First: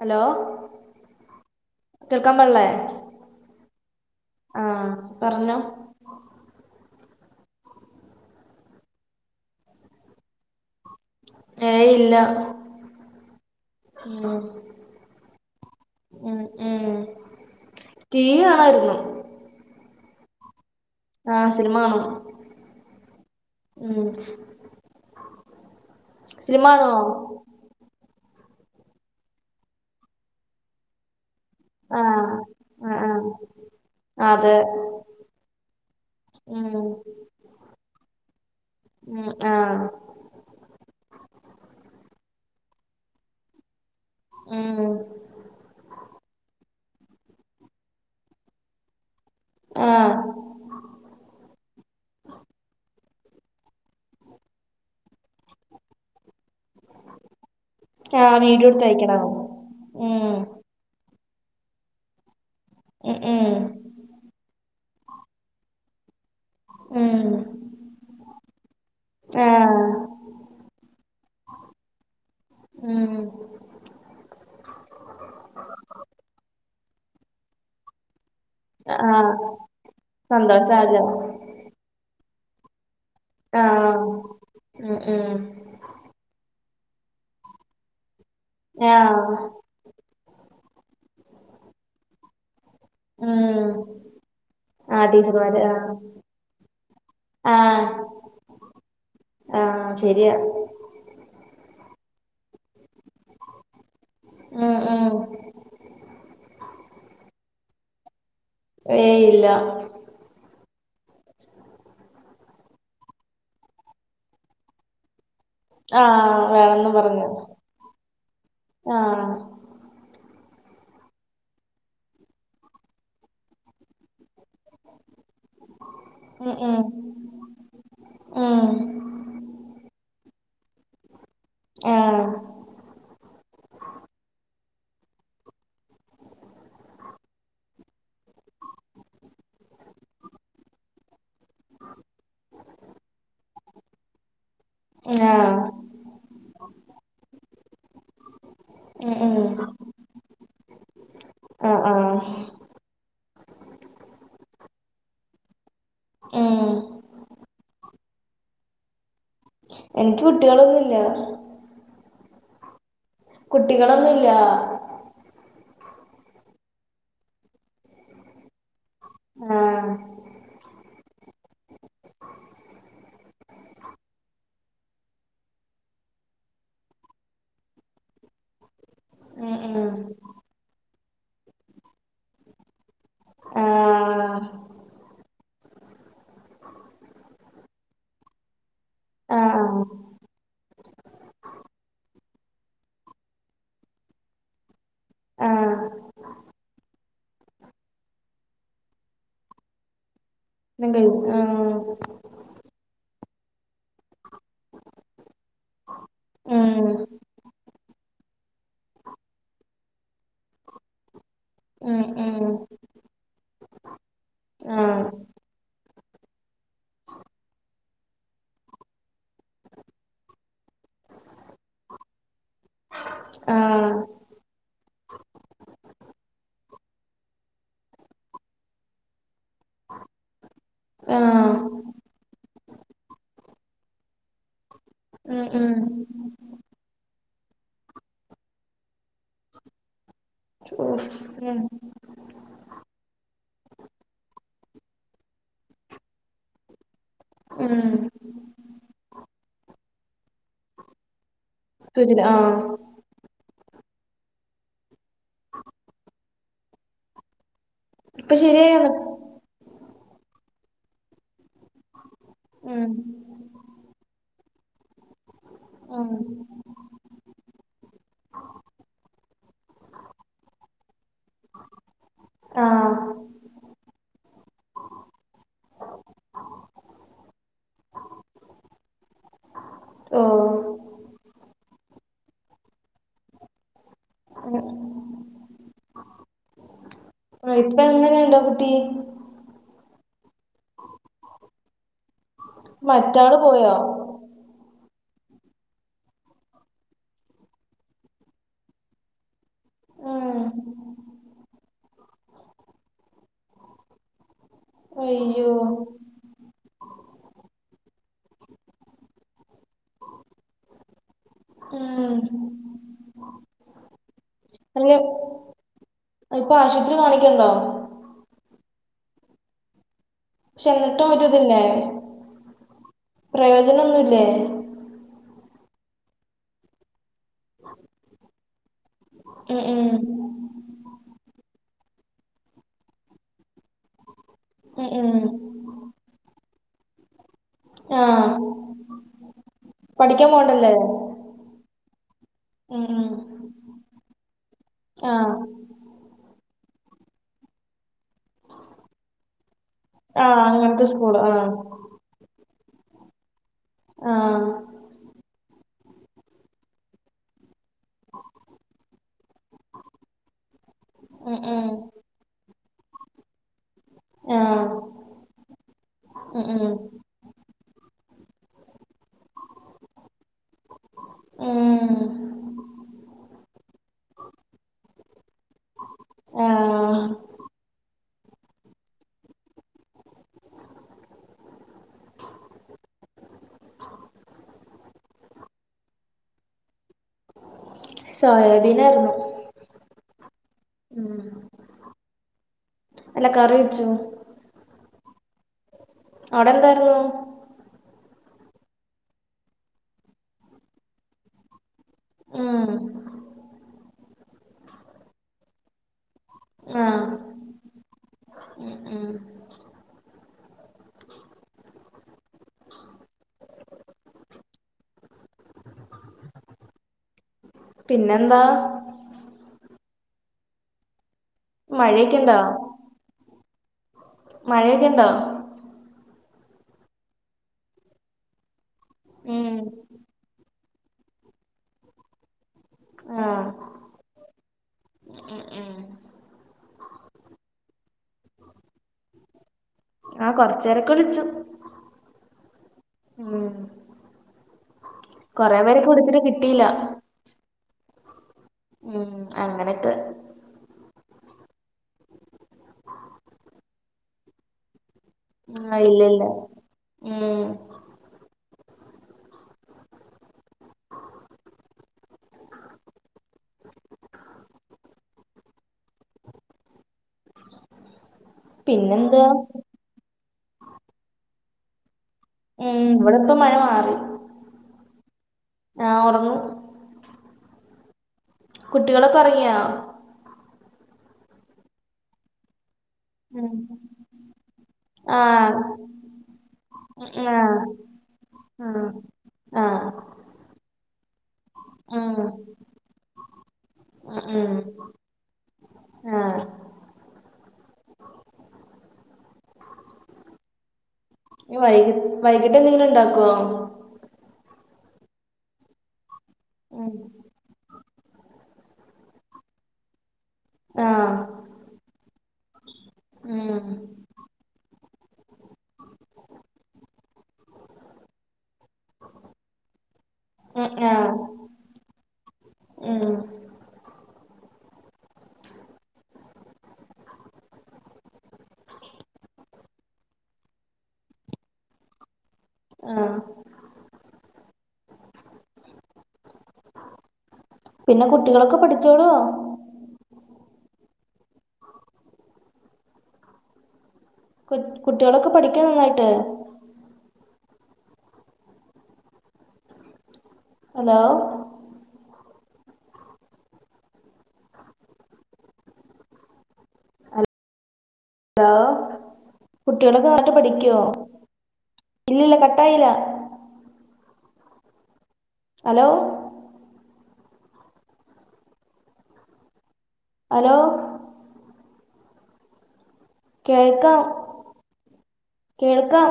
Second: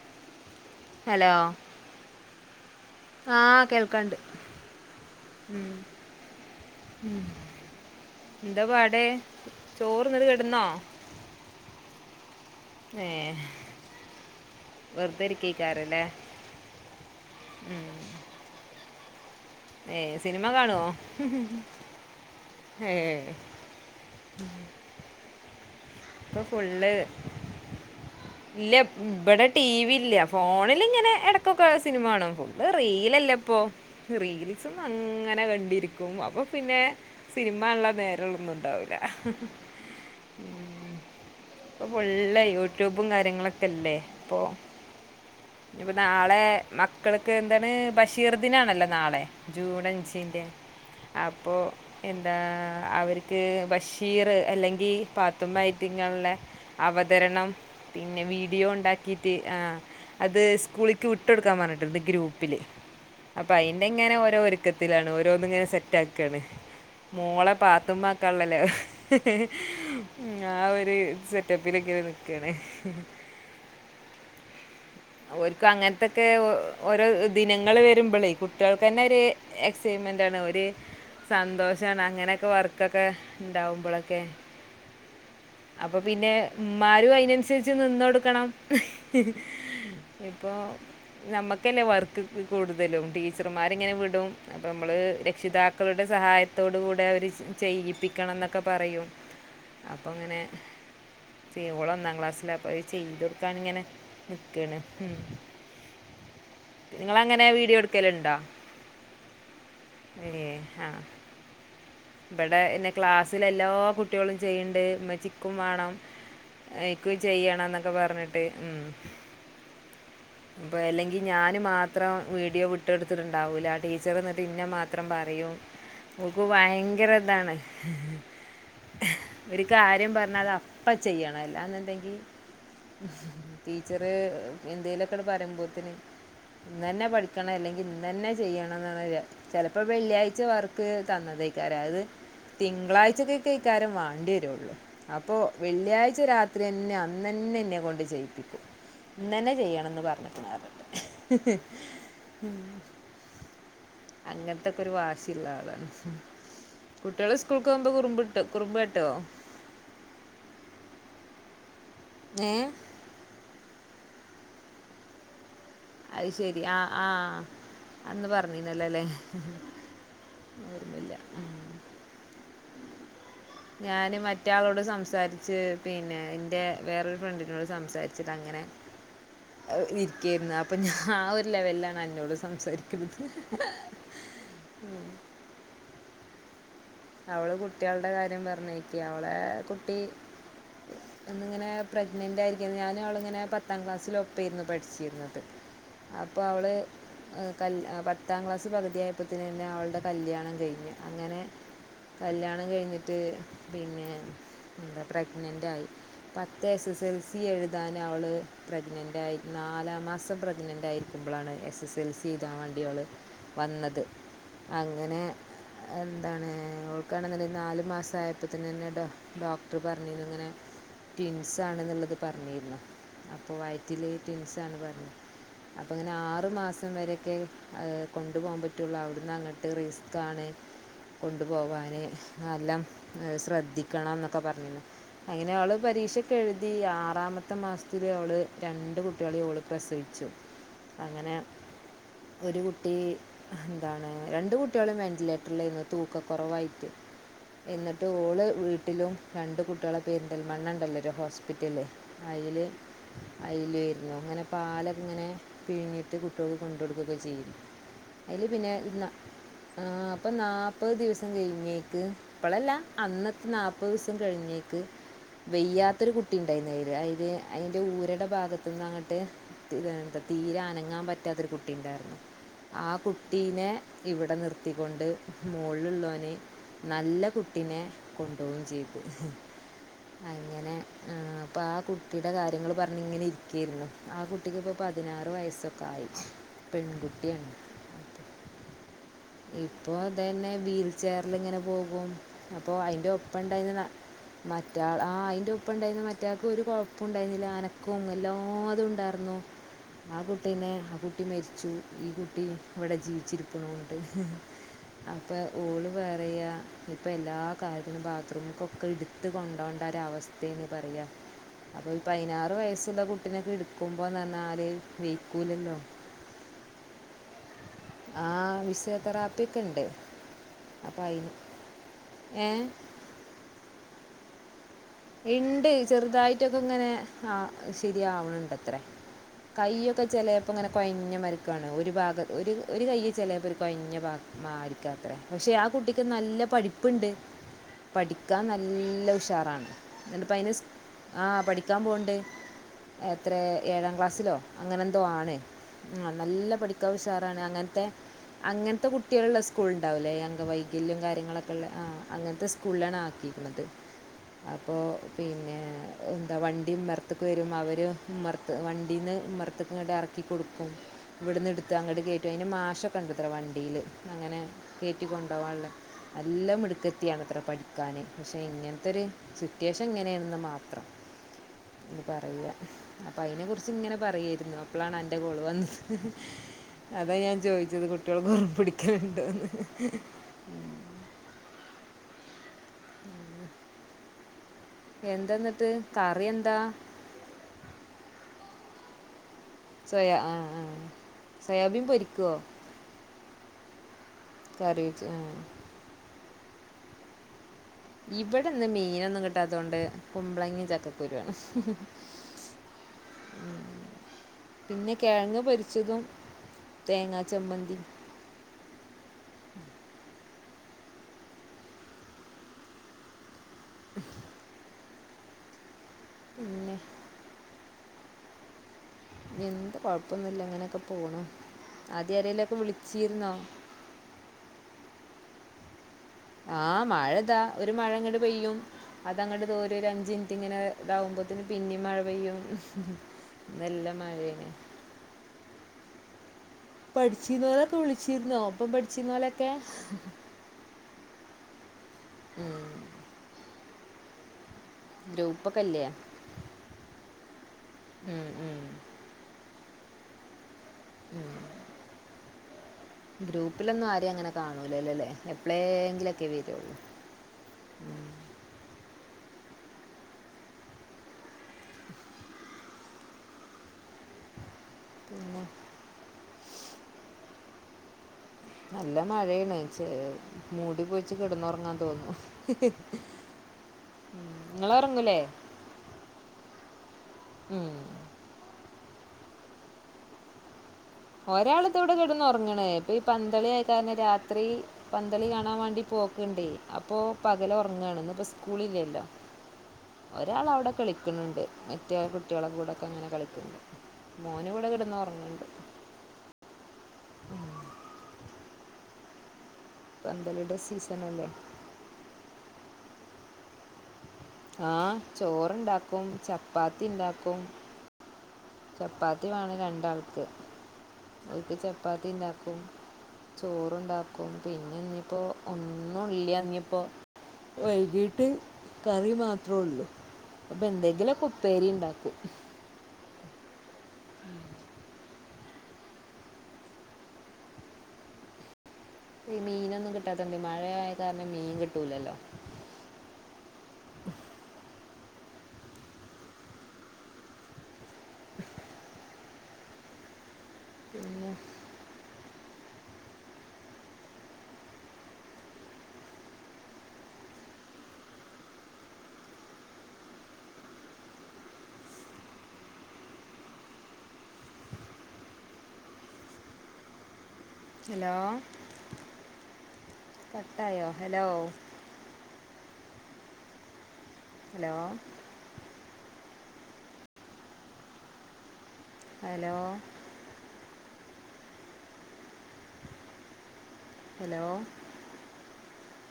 Hello, hello, കേൾക്കാൻ പാട്ള്ളേ. ആഹ് കേൾക്കാണ്ട് പറഞ്ഞോ ഉം ഉം എന്താ പാട് ചോറ്ന്നത് കെട്ന്നോ ഏയ് ഇല്ല. ഏഹ് ഉം വെറുതെരിക്കക്കാരല്ലേ. ഉം ഉം ടീവികാണായിരുന്നു. ഏ സിനിമ കാണോ? ആഹ് സിനിമ കാണും ഉം പ്പൊ സിനിമ ഫുള്ള്. കാണുവോ ഇല്ല ബടെ ടിവി ഇല്ല ഫോണിൽ ഇങ്ങനെ എട ഇപ്പൊക്കെ ആഹ് സിനിമകാണും ആഹ് ആഹ് റീലല്ല ഇപ്പൊ അതെ റീൽസ് അങ്ങനെ കണ്ടിരിക്കും അപ്പൊ ഉം പിന്നെ സിനിമ കാണാനുള്ള നേരോന്നുണ്ടാവുല്ല. ഉം ആഹ് ഇപ്പൊ ഫുള്ള് യൂട്യൂബും കാര്യങ്ങളൊക്കെല്ലേ ഇപ്പൊ. ഉം ഇനിപ്പൊ നാളെ മക്കൾക്ക് എന്താണ് ബഷീർദിനാണല്ലോ നാളെ. ജൂൺ ആഹ് അഞ്ചിൻ്റെ അപ്പോ എന്താ അവർക്ക് ബഷീർ അല്ലെങ്കി പാത്തുമ്മാ ഐറ്റങ്ങളുള്ള. അവതരണം പിന്നെ ആഹ് വീഡിയോ എടുത്ത് അയക്കണോ ഇണ്ടാക്കിട്ട് ആഹ് ഉം അത് സ്കൂളിക്ക് വിട്ടൊടുക്കാൻ പറഞ്ഞിട്ട്ണ്ട് ഗ്രൂപ്പില് ഉം അപ്പ ഉം അയിന്. ഇങ്ങനെ ഓരോ ഒരുക്കത്തിലാണ് ഓരോന്ന് ഇങ്ങനെ സെറ്റ് ആക്കാണ് ഉം മോളെ പാത്തുമ്മ കള്ളല ആഹ് ആഹ് ഒരു സെറ്റപ്പിലൊക്കെ നിക്കാണ്. ഉം ഓൽക്ക് അങ്ങനത്തൊക്കെ ഓരോ ദിനങ്ങൾ വരുമ്പോളേ കു കുട്ടിയാൾക്ക് തന്നെ ഒരു ആഹ് എക്സൈറ്റ്മെന്റണ് ഒരു. സന്തോഷായല്ലോ സന്തോഷണ് അങ്ങനക്കെ വർക്കൊക്കെ ആഹ് ഇണ്ടാവുമ്പോഴൊക്കെ. ഉം ഉം. അപ്പൊ പിന്നെ ഇമ്മാരും അതിനനുസരിച്ച് നിന്നൊടുക്കണം. ആഹ് ഇപ്പോ നമുക്കന്നെ വർക്ക് കൂടുതലും ഉം ടീച്ചർമാർങ്ങനെ വിടും. അപ്പം മ്മള് ആഹ് ടീച്ചർമാര് ആഹ് രക്ഷിതാക്കളുടെ സഹായത്തോടു കൂടെ അവർ ആഹ് ചെയ്യിപ്പിക്കണം ന്നൊക്കെ പറയും. ആഹ്. അപ്പ ശരിയാ ഇങ്ങനെ ചെയ് ഓള് ഒന്നാം ക്ലാസ്സില അപ്പ അത് ചെയ്തൊടുക്കാനിങ്ങനെ. നിക്കണ് ഉം നിങ്ങൾ അങ്ങനെ വീഡിയോ എടുക്കൽ ഇണ്ടോ? ഏയ് ഇല്ല. എഹ് ആഹ് ഇവിടെ പിന്നെ ക്ലാസ്സിൽ എല്ലാ കുട്ടികളും ചെയ്യണ്ട് ഉമ്മച്ചി ക്കും വേണം ആഹ് വേണംന്ന് എക്കും പറഞ്ഞു ചെയ്യണം ന്നൊക്കെ പറഞ്ഞിട്ട് ഉം. ആഹ് പ്പൊ അല്ലെങ്കി ഞാന് മാത്രം വീഡിയോ വിട്ടെടുത്തിട്ടുണ്ടാവൂല ടീച്ചർ എന്നിട്ട് ഇന്ന മാത്രം പറയും. ഓൾക് ഉം ബയ ഉം ഇതാണ് ഉം ഒരു കാര്യം പറഞ്ഞ അത് അപ്പ ചെയ്യണം അല്ല. ഇതാന്നുണ്ടെങ്കി ആഹ് ടീച്ചറ് എന്തേലൊക്കെടെ പറയുമ്പോത്തിന്. ഇന്നന്നെ പഠിക്കണം അല്ലെങ്കി ഇന്നന്നെ ചെയ്യണം ന്ന്ള്ള വിച ചെലപ്പ വെള്ളിയാഴ്ച വർക്ക് തന്നതേ യ്‌ക്കാരം അത് തിങ്കളാഴ്ചക്കക്കെയ്ക്കാരം മാണ്ടെരൊള്ളു അപ്പൊ ആഹ് വെള്ളിയാഴ്ച രാത്രെന്നെ അന്നന്നെ ഇന്നെ കൊണ്ട് ചെയ്യിപ്പിക്കും ഉം ഉം ഇന്നന്നെ ചെയ്യണംന്ന് പറഞ്ഞ്ക്ക്ണ് പറഞ്ഞ്ട്ട് ആഹ് ആഹ് അങ്ങൻത്തൊക്കൊരു വാശിള്ള ആളാണ് ഓ കുട്ട്യാള് സ്കൂൾക്കോമ്പം കുറുമ്പ് ട്ടൊ കുറുമ്പട്ടോ എനിയ്ക്ക് കുട്ടികളൊന്നുല്ല ഏഹ് കുട്ടികളൊന്നുല്ല അയ് ശരി ആഹ് ആഹ് അന്ന് പറഞ്ഞിന്നല്ലോല്ലേ ആഹ് ഞാന് മറ്റാളോട് സംസാരിച്ച് പിന്നെ ഇൻ്റെ വേറൊരു ഫ്രണ്ടിനോട് സംസാരിച്ചിട്ട് അങ്ങനെ ഉം ഉം നിയ്ക്കായിര്ന്നു അപ്പം ഞാൻ ആ ഒരു ലെവലിലാണ് അന്നോട് സംസാരിക്കുന്നത് ആഹ് അവള് കുട്ടേൾടെ കാര്യം പറഞ്ഞേക്ക്യ അവളെ ആഹ് കുട്ടി ഒന്നിങ്ങനെ പ്രഗ്നന്റ് ആയിരിയ്ക്കാണ് ഞാനും അവളിങ്ങനെ പത്താം ക്ലാസ്സിൽ ഒപ്പേയിരുന്നു പഠ്ച്ചീര്ന്നത് ആഹ് അപ്പം അവള് കൽ പത്താം ക്ലാസ്സ് പകുത്യായപ്പൊത്തിനന്നെ അവൾടെ കല്യാണം കയ്ഞ്ഞ് ഉം അങ്ങനെ കല്യാണം കഴിഞ്ഞിട്ട് പിന്നെ എന്ത പ്രഗ്നൻ്റായി പത്ത് ഉം എസ് എസ് എൽ സി എഴുതാൻ അവള് പ്രഗ്നൻ്റായിർന്ന് നാലാം മാസം പ്രഗ്നൻ്റായി ക്കുമ്പളാണ് എസ് എസ് ഉം എൽ സി ഉം എഴുതാൻ വേണ്ടി അവള് വന്നത് ആഹ് അങ്ങനെ എന്താണ് ഓൾക്കാണെന്ന്ണ്ടെ നാല് മാസായപ്പോത്ത്നന്നെ ഡോക്ടറ് പറഞ്ഞിന്നുങ്ങനെ ട്വിൻസ് ആണെന്ന്ള്ളത് പറഞ്ഞീർന്നു ആ അപ്പൊ വയറ്റില് ട്വിൻസാണ് പറഞ്ഞ് അപ്പങ്ങനെ ആറ്മാസം വരെക്കെ അത് കൊണ്ടുപോകാൻ പറ്റൊള്ളു അവിടുന്നങ്ങട്ട് റിസ്ക്കാണ് ആ കൊണ്ടു പോവാന് നല്ലം ശ്രദ്ധിക്കണംന്നൊക്കെ പറഞ്ഞീന്നു ഉം അങ്ങനെ ഉം ഓള് പരീക്ഷക്കെഴുതി ആറാമത്തെ മാസത്തില് അവള് രണ്ട് കുട്ടേളിം ഓള് പ്രസവിച്ചു ഓഫ് അങ്ങനെ ഉം ഒരു കുട്ടി എന്താണ് രണ്ട് കുട്ടേളും വെന്റിലേറ്ററിലേന്നു തൂക്കകൊറവായിട്ട് ഉം എന്നിട്ട് ഓള് വീട്ടിലും രണ്ട് കുട്ടേളെ പേരിന്തൽ മണ്ണണ്ടല്ലൊരു ഹോസ് പ്പിറ്റല് സുജിത ആ അയ്ല് അയ്ലേര്ന്നു അങ്ങനെ പാലങ്ങനെ പിഴിഞ്ഞിട്ട് കുട്ടേൾക്ക് കൊണ്ടോട്കൊക്കെ ചെയ്തു ഇപ്പൊ അയ്ല് പിന്നെ ശരിയായോ ന ആഹ അപ്പം നാല്പ്പത് ദിവസം കഴിഞ്ഞേക്ക് ഇപ്പളല്ല ഉം അന്നത്തെ നാൽപ്പത് ദിവസം കഴിഞ്ഞേക്ക് ഉം വയ്യാത്തൊരു കുട്ടി ഉണ്ടായിന്നു അയ്ല് അയില് അയിൻ്റെ ഊരടെ ഭാഗത്ത്ന്നങ്ങട്ട് എന്താ തീരെ അനങ്ങാൻ പറ്റാത്തൊരു കുട്ടി ഉണ്ടായിരുന്നു ആ കുട്ടീനെ ഇവിടെ നിർത്തിക്കൊണ്ട് മോൾള് ളേളാന് നല്ല കുട്ടിനെ കൊണ്ടോവും ചെയ്തു ഓ അങ്ങനെ ആഹ് അപ്പം ആ കുട്ടിടെ കാര്യങ്ങള് പറഞ്ഞിങ്ങനെ ഇര് യ്ക്കേരുന്നു ആ കുട്ടിക്ക് ഇപ്പൊ പതിനാറ് വയസ്സൊക്കെ ആയി പെൺകുട്ടിയാണ് പ്പണ്ടോ കുട്ടി ഇപ്പൊതന്നെ വീൽചെയറിങ്ങനെ പോകും അപ്പൊ അയിന്റെ മറ്റാള് ഒപ്പണ്ടായിന്ന പോയോ ന മറ്റാള് ആഹ് അയ്ൻ്റെപ്പണ്ടായിന്ന മറ്റാൾക്ക് ഒരു കൊഴപ്പം ഉണ്ടായിരുന്നില്ല അനക്കും എല്ലാതുണ്ടായിരുന്നു ആ ഉം കുട്ടീനെ ആ കുട്ടി മരിച്ചു ഈ കുട്ടി ഇവിടെ ജീവിച്ചിരിക്ക്ണൂണ്ട് അപ്പം അയ്യോ ഓള് പറയാ ഇപ്പം എല്ലാ കാര്യങ്ങളും ബാത്റൂമ്ക്കൊക്കെ ഇട്ത്ത് കൊണ്ടോണ്ട ഒരവസ്ഥേണ് പറയാ അപ്പം ഈ ഉം പതിനാറ് വയസ്സുള്ള കുട്ടിനൊക്കെ ഇട്ക്കുമ്പന്നർഞ്ഞാല് അല്ല വെയ്ക്കൂലല്ലോ ഇപ്പൊ ആശുത്രി കാണിക്കേണ്ടോ ആ ഫിസിയോതെറാപ്പി ഒക്കെണ്ട് പക്ഷെ എന്നിട്ടും ഒര്തില്ലേ ഏ പ്രയോജനൊന്നുല്ലേ? ഇണ്ട് ചെറുതായിട്ടൊക്കെങ്ങനെ ആ ശരിയാവ്ൺണ്ടത്രേ. ഉം ഉം കയ്യൊക്കെ ചെലെ ഇപ്പൊ ഇങ്ങനെ കൊഴഞ്ഞമാരിക്കാണ് ഒരു ഭാഗം ഒര് ഒര് കയ്യ് ചെലേപ്പൊര് കൊയ്ഞ്ഞ ഭാ ഉം ഉം മരിക്കാത്രേ പക്ഷെ ആ കുട്ടിക്ക് നല്ല പഠിപ്പ്ണ്ട്. ആ പഠിക്കാൻ നല്ല ഉഷാറാണ് പഠിക്കാൻ ഇന്ന്ട്ട്പ്പയ്നെ സ് പോണ്ടല്ലേ ആ പഠിക്കാൻ പോവ്ണ്ട്. ഉം എ ഉം എത്രേ ഏഴാം ക്ലാസ്സിലോ അങ്ങനെ എന്തോ ആഹ് ആണ്. ആ നല്ല പഠിക്കാൻ ഉഷാറാണ് അങ്ങൻത്തെ അങ്ങൻത്തെ കുട്ടികൾള്ള സ് കൂൾ ഉണ്ടാവില്ലേ ഈ ആഹ് അങ്ങനത്തെ അങ്കവൈകല്യം സ്കൂള് ആഹ് കാര്യങ്ങളൊക്കെ ഉള്ള ആഹ് അങ്ങൻത്തെ സ്കൂളിലാണ് ആക്കീക്ക്ണത്. ആഹ് ഓ പിന്നെ എന്താ വണ്ടിയും ഇമ്മർത്ത്ക്ക് വരും അവര് ഇമർത്ത് വണ്ടീന്ന് ഇമർത്ത്ക്ക് ഇങ്ങട്ട് എറക്കി കൊടുക്കും ഉം ഇവിട്ന്ന് ഉം ഇട്ത്ത് അങ്ങട്ട് കേറ്റ് ട്ടയ്ന് മാഷെ കണ്ടെത്രേ വണ്ടീല് അങ്ങനെ ആഹ് കേറ്റി കൊണ്ടോവാൻള്ള ഉം നല്ല ഉം മിട്ക്ക ക്കിയാണത്രെ പഠിക്കാന് പക്ഷെ ഇങ്ങൻത്തൊര് സിറ്റുവേഷൻ ഇങ്ങനെയാണെന്ന് മാത്രം. ഉം എന്ന് പറയ അപ്പൊ അയ്നെ കുറിച്ച്ങ്ങനെ പറയായിരുന്നു അപ്പളാണ് അന്റെ കോള് വന്നത്. ആഹ് അതാ ഞാൻ ചോയ്ച്ചത് കുട്ട്യാള് കുറുമ്പുടിക്കലുണ്ടോന്ന് എന്താന്ന്ട്ട് കറി എന്താ സോയാബീനായിരുന്നു സോയാ ആഹ് ആഹ് ഉം സോയാബീൻ പൊരിക്കോ അല്ല കറിവെച്ചു. കറിവെച്ച് ആഹ് അവിടെ എന്തായിരുന്നു ഇവിടെന്ന് മീനൊന്നും കിട്ടാത്തോണ്ട് കുമ്പളങ്ങിം ചക്കക്കുരുവാണ് ഉം പിന്നെ കെഴങ്ങ് പൊരിച്ചതും ആഹ് തേങ്ങാ ചമ്മന്തിം ഉം ഉം [inaudible] പിന്നെ പിന്നെന്താ എന്ത് കൊഴപ്പൊന്നുല്ല ഇങ്ങനൊക്കെ പോണ് മഴയൊക്കെ ആദ്യ ഇണ്ടോ ആരെലൊക്കെ വിളിച്ചിരുന്നോ മഴയൊക്കെണ്ടൊ ആഹ് മഴ ഇതാ ഒരു മഴ ഇങ്ങട്ട് പെയ്യും അതങ്ങട്ട് ഉം തോരും ഒരഞ്ച് മിനിറ്റ് ഇങ്ങനെ ഇതാവുമ്പോത്തിന് പിന്നിം മഴ പെയ്യും ആഹ് നല്ല മഴയാണ് ഉം ഉം പട്ച്ചീര്ന്നോലൊക്കെ വിള്ച്ചിരുന്നോ ഒപ്പം പട്ച്ചീന്നോലൊക്കെ ആഹ് കൊറച്ചേരൊക്കെ വിളിച്ചു ഉം കൊറെ ഗ്രൂപ്പൊക്കെ പേരെക്കെ ഇല്ലേ വിളിച്ചിട്ട് കിട്ടിയില്ല. ഉം അങ്ങനൊക്കെ ഗ്രൂപ്പിലൊന്നും ആരേം അങ്ങനെ കാണൂലല്ലോലെ ആഹ് ഇല്ലല്ല എപ്ളേങ്കിലുക്കെ വരുള്ളൂ. ഉം ഉം നല്ല പിന്നെന്താ മഴേണ് ചെ മൂടി പൊതച്ച് കെടന്നൊറങ്ങാൻ തോന്ന്ന്നു ഉം ഇവിടിപ്പ മഴ മാറി നിങ്ങളുറങ്ങൂലേ ആഹ് ഒറങ്ങും ഉം കുട്ടികളൊക്കെ ഒറങ്ങിയോ ഒരാള് താ ഇവ്ടെ കെട്ന്നൊർങ്ങ്ണ് ഇപ്പൊ ഈ ഉം പന്തളിആയ കാരണം രാത്രി പന്തളി ആഹ് കാണാൻ വേണ്ടി പോക്ക്ണ്ടേ അപ്പോ ഉം ആഹ് പകലൊർങ്ങാണ് ഇന്ന്പ്പോ സ്കൂളില്ലല്ലോ ആഹ് ഒരാൾ അവിടെ കളിക്ക്ണു ണ്ട് മറ്റേ ആ ഉം കുട്ട്യാളെ കൂടൊക്കെങ്ങനെ കളിക്ക്‌ ണ്ട്. ഉം മോന് ഉം വിടെ കെടന്നൊറങ്ണ്ട് ആഹ് പന്തളിടെ സീസണല്ലേ ഞ് വൈകി വൈകിട്ടെ ന്തെങ്കിലും ണ്ടാക്കോ ആഹ് ചോറ് ണ്ടാക്കും ചപ്പാത്തി ഉം ണ്ടാക്കും ചപ്പാത്തി വേണം രണ്ടാൾക്ക് ആഹ് ഓൽക്ക് ചപ്പാത്തി ണ്ടാക്കും ഉം ചോറ്ണ്ടാക്കും പിന്നെ ഞ്പ്പോ ഒന്നുംല്ല ഞ്പ്പോ വൈകീട്ട് കറി മാത്രൊള്ളൂ ഉം ആഹ് അപ്പെന്തെങ്കിലൊ പ്പേരി ണ്ടാക്കും ഉം ഈ മീനൊന്നും കിട്ടാത്തോണ്ടെ മഴയായ കാരണം മീൻ കിട്ടൂലല്ലോ ആഹ് പിന്നെ കുട്ടികളൊക്കെ പഠിച്ചോളുവോ പിന്നെ കുട്ട് കുട്ട്യാളൊക്കെ പഠിക്കൊ നന്നായിട്ട് ഹലോ ഹലോ കുട്ട്യാളൊക്കെ നന്നായിട്ട് പടിക്കോ കട്ടായോ ഹലോ ഇല്ലി ല്ല കട്ടായില്ല ഹലോ ഹലോ ഹലോ ഹലോ കേൾക്കാം ഹലോ കേൾക്കാം